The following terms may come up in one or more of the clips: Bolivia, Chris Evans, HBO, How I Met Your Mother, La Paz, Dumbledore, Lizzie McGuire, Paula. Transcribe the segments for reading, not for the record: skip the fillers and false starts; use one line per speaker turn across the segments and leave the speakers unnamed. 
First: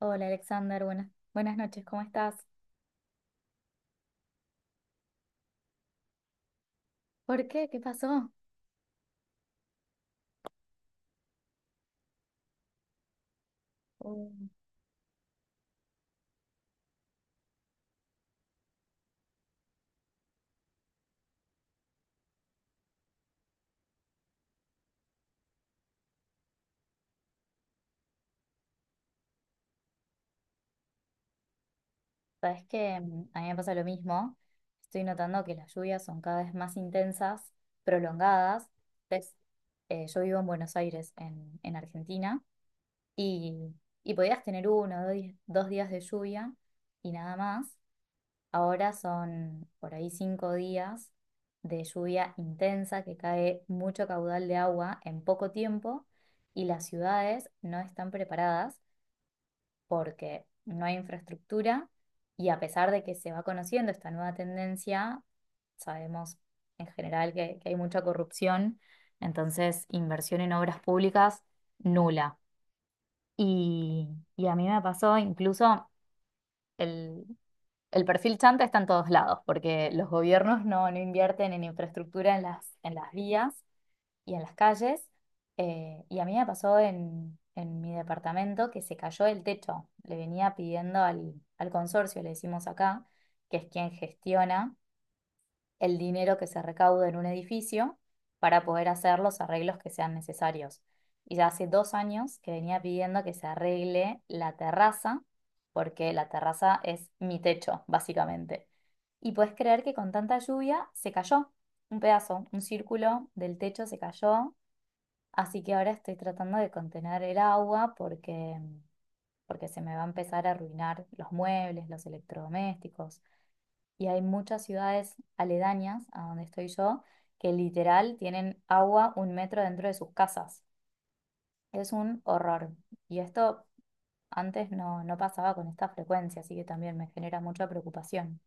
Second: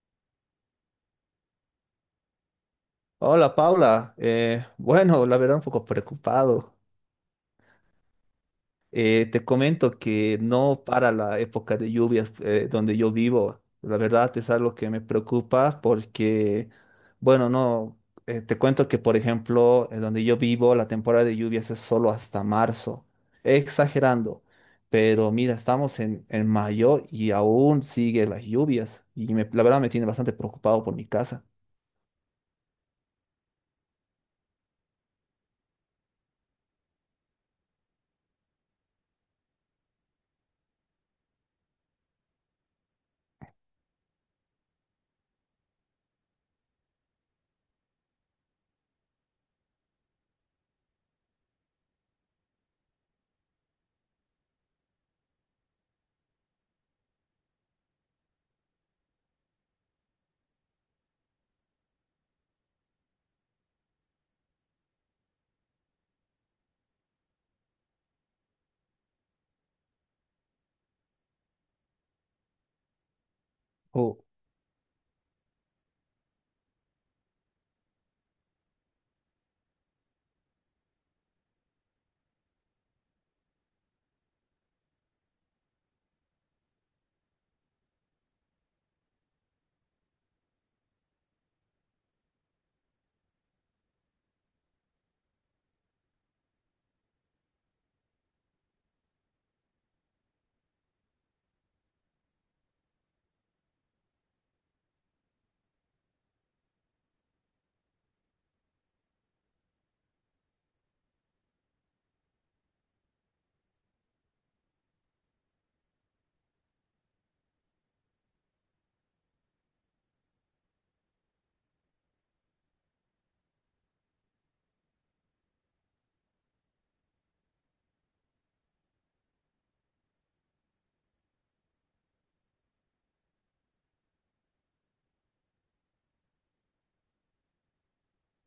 Hola Alexander, buenas, buenas noches, ¿cómo estás?
Hola Paula. Bueno, la verdad un poco preocupado.
¿Por qué? ¿Qué pasó?
Te comento que no para la época de lluvias donde yo vivo. La
Uh,
verdad es algo que me preocupa porque, bueno, no, te cuento que por ejemplo, donde yo vivo, la temporada de lluvias es solo hasta marzo. Exagerando, pero mira, estamos en mayo y aún sigue las lluvias y la verdad me tiene bastante preocupado por mi casa.
sabes que a mí me pasa lo mismo. Estoy notando que las lluvias son cada vez más intensas, prolongadas. Ves, yo vivo en Buenos Aires, en Argentina, y, y podías tener uno o dos días de lluvia y nada más. Ahora son por ahí cinco días de lluvia intensa que cae mucho caudal de agua en poco tiempo y las ciudades no están preparadas porque no hay infraestructura, y a pesar de que se va conociendo esta nueva tendencia, sabemos en general que hay mucha corrupción, entonces inversión en obras públicas nula. Y, y a mí me pasó incluso el, el perfil chanta está en todos lados, porque los gobiernos no invierten en infraestructura en las vías y en las calles. Y a mí me pasó en mi departamento, que se cayó el techo. Le venía pidiendo al consorcio, le decimos acá, que es quien gestiona el dinero que se recauda en un edificio para poder hacer los arreglos que sean necesarios. Y ya hace dos años que venía pidiendo que se arregle la terraza, porque la terraza es mi techo, básicamente. Y puedes creer que con tanta lluvia se cayó un pedazo, un círculo del techo se cayó, así que ahora estoy tratando de contener el agua porque, porque se me va a empezar a arruinar los muebles, los electrodomésticos, y hay muchas ciudades aledañas a donde estoy yo que literal tienen agua un metro dentro de sus casas. Es un horror. Y esto antes no pasaba con esta frecuencia, así que también me genera mucha preocupación.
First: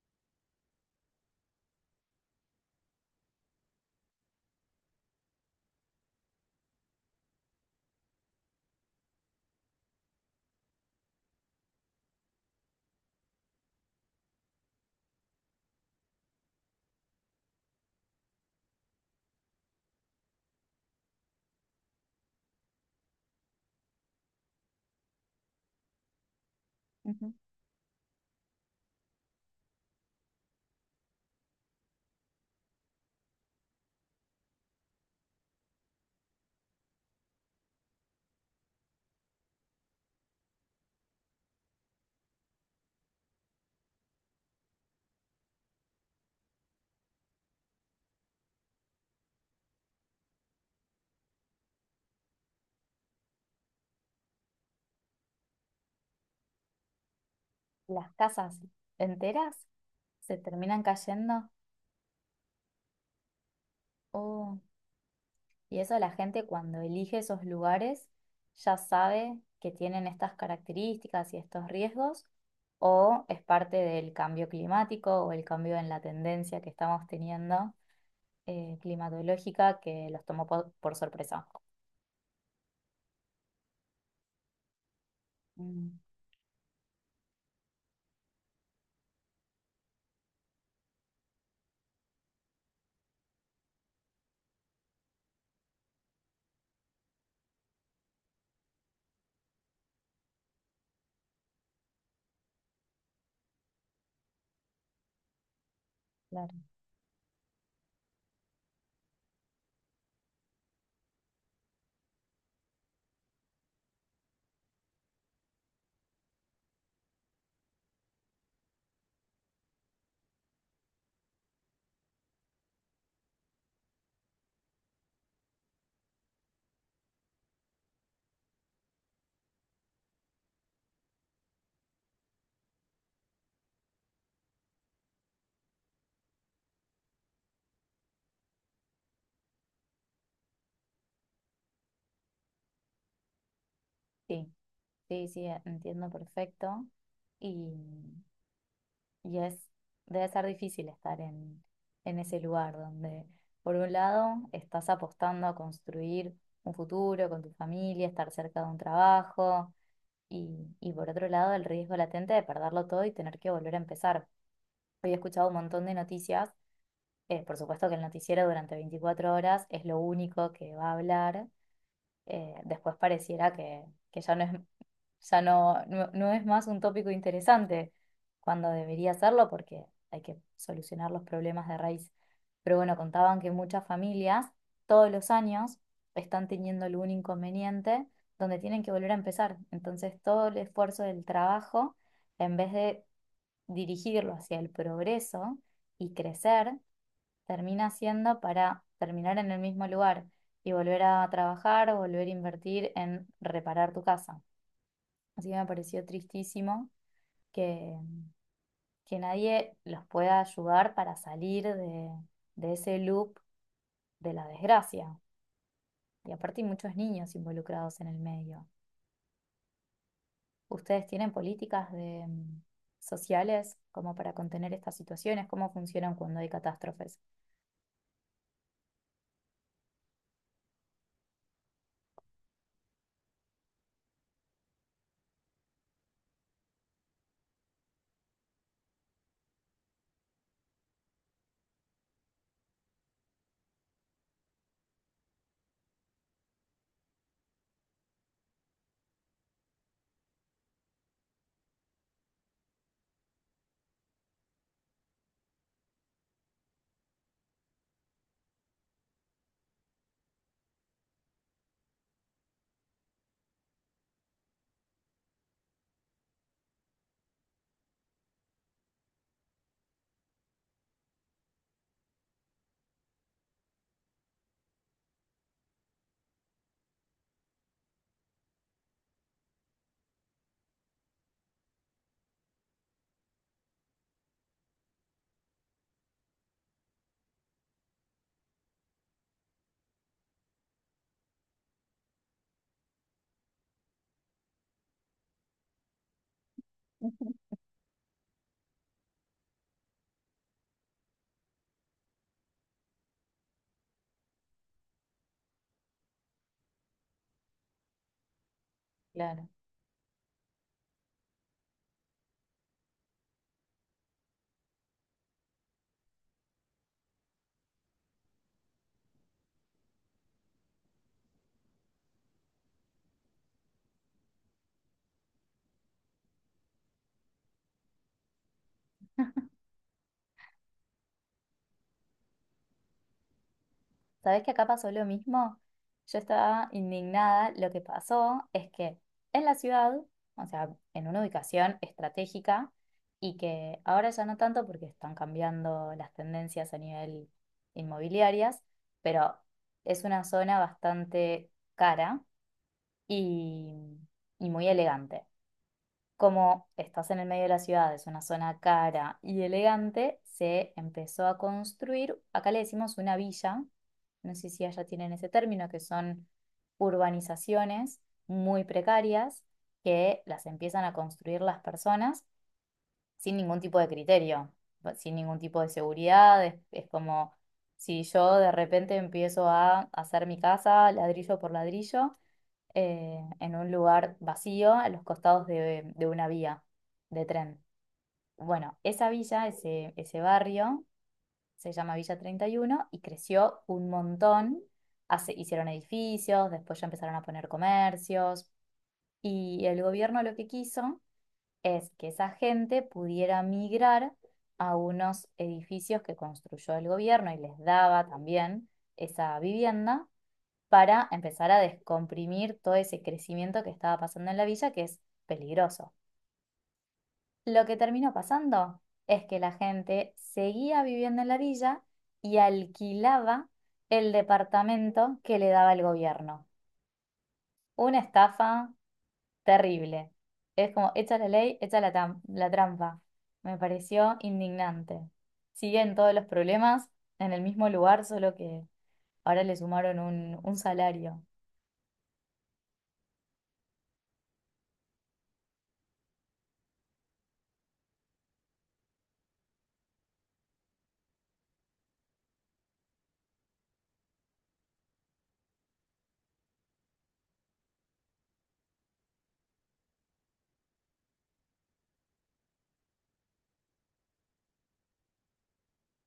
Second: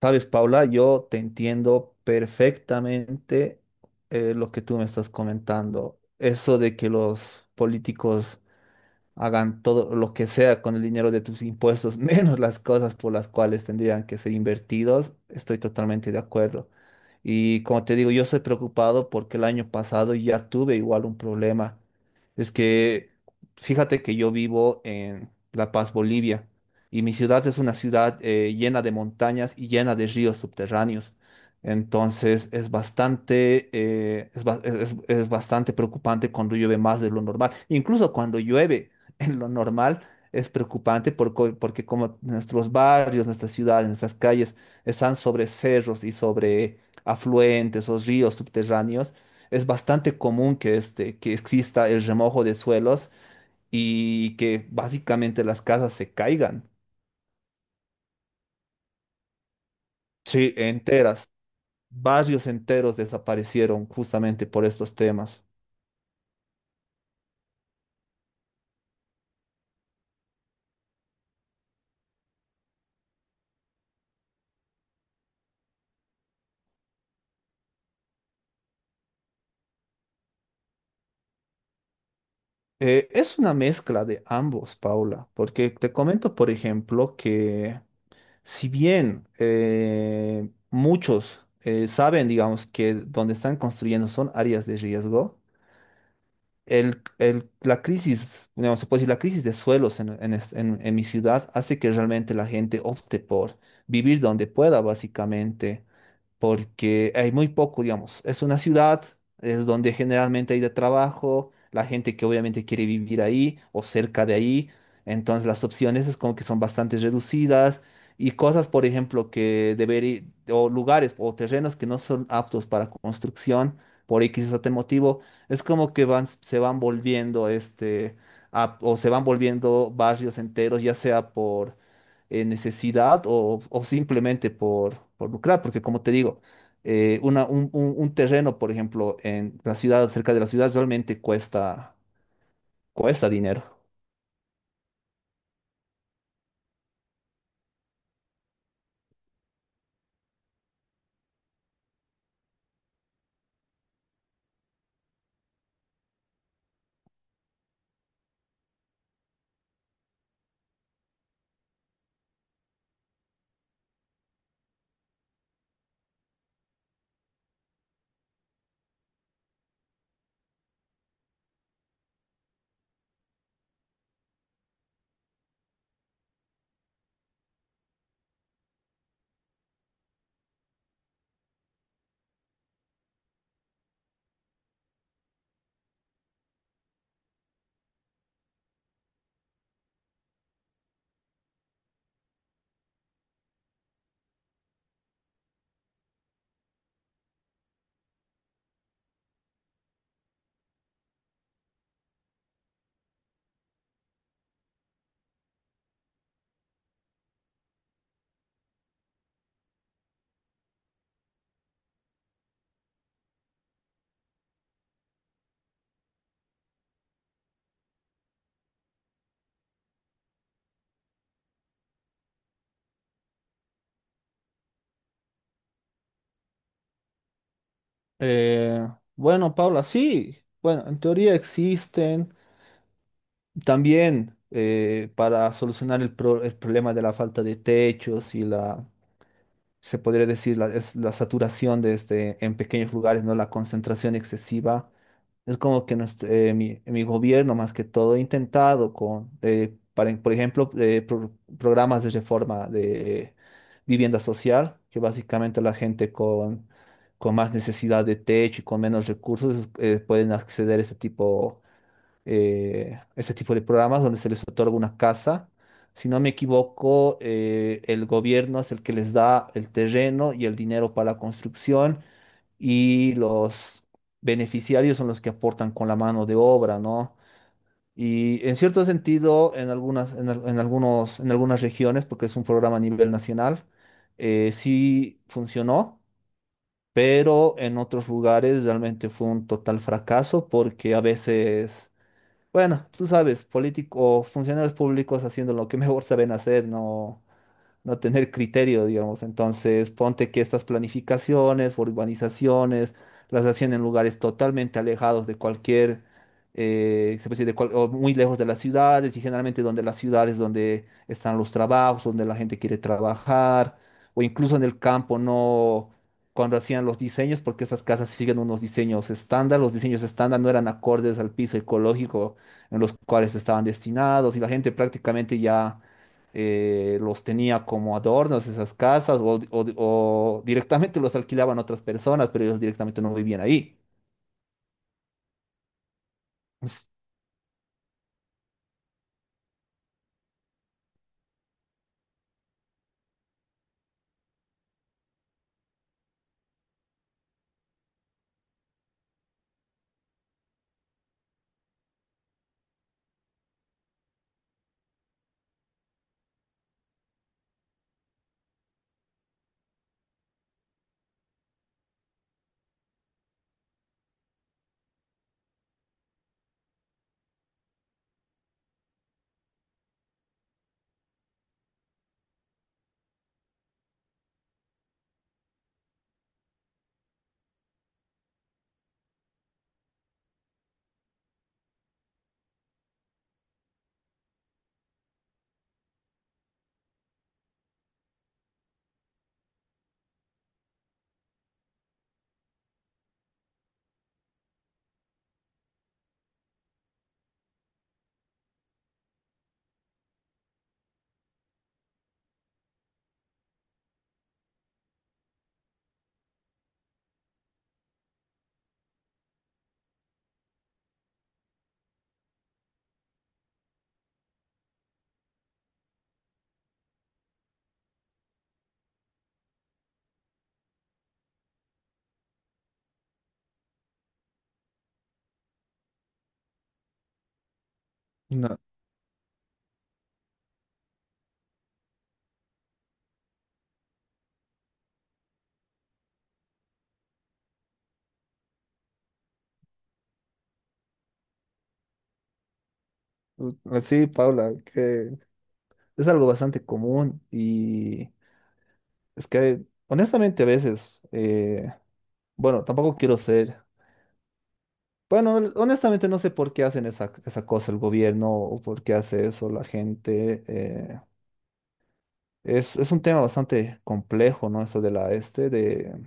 Sabes, Paula, yo te entiendo perfectamente lo que tú me estás comentando. Eso de que los políticos hagan todo lo que sea con el dinero de tus impuestos, menos las cosas por las cuales tendrían que ser invertidos, estoy totalmente de acuerdo. Y como te digo, yo soy preocupado porque el año pasado ya tuve igual un problema. Es que fíjate que yo vivo en La Paz, Bolivia, y mi
Ujú.
ciudad es una ciudad llena de montañas y llena de ríos subterráneos. Entonces es bastante, es, ba- es bastante preocupante cuando llueve más de lo normal. Incluso cuando llueve, en lo normal es preocupante porque como nuestros barrios, nuestras ciudades, nuestras calles están sobre cerros y sobre afluentes o ríos subterráneos, es bastante común que, que exista el remojo de suelos y que básicamente las casas se caigan.
Las casas enteras se
Sí,
terminan
enteras.
cayendo.
Barrios enteros desaparecieron justamente
Oh.
por estos temas.
Y eso, la gente, cuando elige esos lugares, ya sabe que tienen estas características y estos riesgos, o es parte del cambio climático o el cambio en la tendencia que estamos teniendo climatológica, que los tomó por sorpresa.
Es una mezcla de ambos, Paula, porque te
Mm,
comento, por ejemplo, que si bien muchos saben, digamos, que donde están construyendo son áreas de riesgo, la crisis, digamos, se puede decir, la crisis de suelos en mi ciudad hace que realmente la gente opte por vivir donde pueda, básicamente
claro.
porque hay muy poco, digamos. Es una ciudad, es donde generalmente hay de trabajo, la gente que obviamente quiere vivir ahí o cerca de ahí, entonces las opciones es como que son bastante reducidas y cosas, por ejemplo, o lugares o terrenos que no son aptos para construcción por X o T motivo, es como que van, se van volviendo o se van volviendo barrios enteros, ya sea por necesidad o simplemente por lucrar, porque como te digo, un terreno, por ejemplo, en la ciudad, cerca de la ciudad, realmente cuesta dinero.
Sí, sí, sí, entiendo perfecto. Y Y es, Debe ser difícil estar en ese lugar donde, por un lado, estás apostando a construir un futuro con tu familia, estar cerca de un trabajo, y por otro lado, el riesgo latente de perderlo todo y tener que volver a empezar. Hoy he escuchado un montón de noticias. Por supuesto que el noticiero durante 24 horas es lo único que va a hablar, después pareciera que ya no es, ya no es más un tópico interesante, cuando debería serlo, porque hay que solucionar los problemas de raíz. Pero bueno, contaban que muchas familias todos los años están teniendo algún inconveniente donde tienen que volver a empezar. Entonces todo el esfuerzo del trabajo, en vez de dirigirlo hacia el progreso y crecer, termina haciendo para terminar en el mismo lugar y volver a trabajar o volver a invertir en reparar tu casa. Así que me pareció tristísimo que, que nadie los pueda ayudar para salir de ese loop de la desgracia. Y aparte hay muchos niños involucrados en el medio. ¿Ustedes tienen políticas de, sociales, como para contener estas situaciones? ¿Cómo funcionan cuando hay catástrofes?
Eh, bueno, Paula, sí, bueno, en teoría existen también para solucionar el problema de la falta de techos y la, se podría decir, la, es la saturación de en pequeños lugares, ¿no? La concentración excesiva. Es como que mi gobierno, más que todo, ha intentado por ejemplo, programas de reforma de vivienda social, que básicamente la gente con más necesidad de techo y con menos recursos, pueden acceder a este tipo ese tipo de programas donde se les otorga una casa. Si no me equivoco, el gobierno es el que les da el terreno y el dinero para la construcción y los beneficiarios son los que aportan con la mano de obra, ¿no? Y en cierto sentido, en algunos, en algunas regiones, porque es un programa a nivel nacional, sí funcionó, pero en otros lugares realmente fue un total fracaso porque a veces, bueno, tú sabes, políticos o funcionarios públicos haciendo lo que mejor saben hacer, no, no tener criterio, digamos. Entonces, ponte que estas planificaciones, urbanizaciones, las hacían en lugares totalmente alejados de cualquier, se puede decir, o muy lejos de las ciudades, y
Claro.
generalmente donde las ciudades donde están los trabajos, donde la gente quiere trabajar, o incluso en el campo, no, cuando hacían los diseños, porque esas casas siguen unos diseños estándar, los diseños estándar no eran acordes al piso ecológico en los cuales estaban destinados, y la gente prácticamente ya los tenía como adornos esas casas o directamente los alquilaban a otras personas, pero ellos directamente no vivían ahí.
¿Sabés que acá pasó lo mismo? Yo estaba
Es
indignada. Lo que pasó es que en la ciudad, o sea, en una ubicación estratégica, y que ahora ya no tanto porque están cambiando las tendencias a nivel inmobiliarias, pero es una zona bastante cara y, y muy elegante; como estás en el medio de la ciudad, es una zona cara y elegante, se empezó a construir, acá le decimos una villa, no sé si allá tienen ese término, que son urbanizaciones muy precarias, que las empiezan a construir las personas sin ningún tipo de criterio, va- sin ningún tipo de seguridad, es como si yo de repente empiezo a hacer mi casa ladrillo por ladrillo en un lugar vacío a los costados de una vía de tren. Bueno, esa villa, ese barrio, se llama Villa 31 y uno, y creció un montón. Hicieron edificios, después ya empezaron a poner comercios, y el gobierno lo que quiso es que esa gente pudiera migrar a unos edificios que construyó el gobierno, y les daba también esa vivienda para empezar a descomprimir todo ese crecimiento que estaba pasando en la villa, que es peligroso. Lo que terminó pasando es que la gente seguía viviendo en la villa y alquilaba el departamento que le daba el gobierno. Una
una-
estafa terrible. Es como, echa la ley, echa la, tam- la trampa. Me pareció indignante. Siguen todos los problemas en el mismo lugar, solo que ahora le sumaron un salario.
u- Sí, Paula, que es algo bastante común y es que honestamente a veces, bueno, tampoco quiero ser, bueno, honestamente no sé por qué hacen esa cosa el gobierno o por qué hace eso la gente. Es un tema bastante complejo, ¿no? Eso de la este,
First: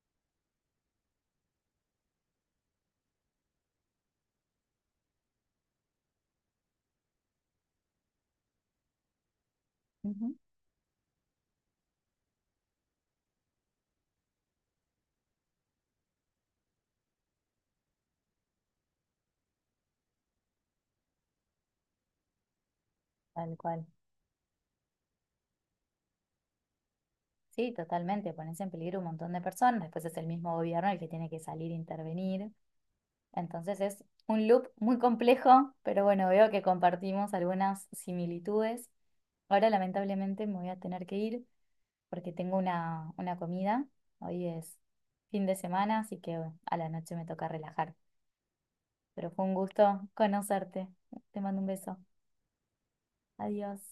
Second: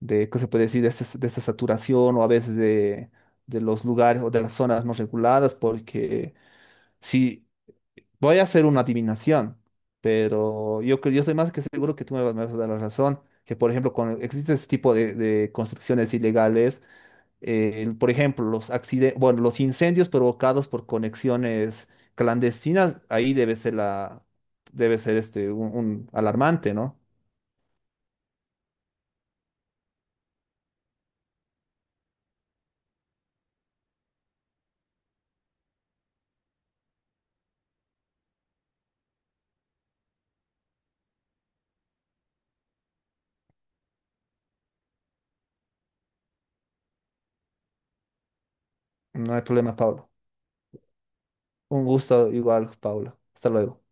de, ¿qué se puede decir? De esta, de esta saturación o a veces de los lugares o de las zonas no reguladas, porque si voy a hacer una adivinación,
Ujú.
pero yo estoy más que seguro que tú me vas a dar la razón, que por ejemplo, cuando existe este tipo de construcciones ilegales, por ejemplo, los accidentes, bueno, los incendios provocados por conexiones clandestinas, ahí
Tal
debe ser
cual.
la, debe ser un alarmante, ¿no?
Sí, totalmente, pones en peligro un montón de personas, después es el mismo gobierno el que tiene que salir e intervenir. Entonces es un loop muy complejo, pero bueno, veo que compartimos algunas similitudes. Ahora lamentablemente me voy a tener que ir porque tengo una comida. Hoy es fin de semana, así que bueno, a la noche me toca relajar. Pero
No hay
fue un
problema,
gusto
Pablo.
conocerte. Te mando un
Un
beso.
gusto igual, Paula. Hasta
Adiós.
luego.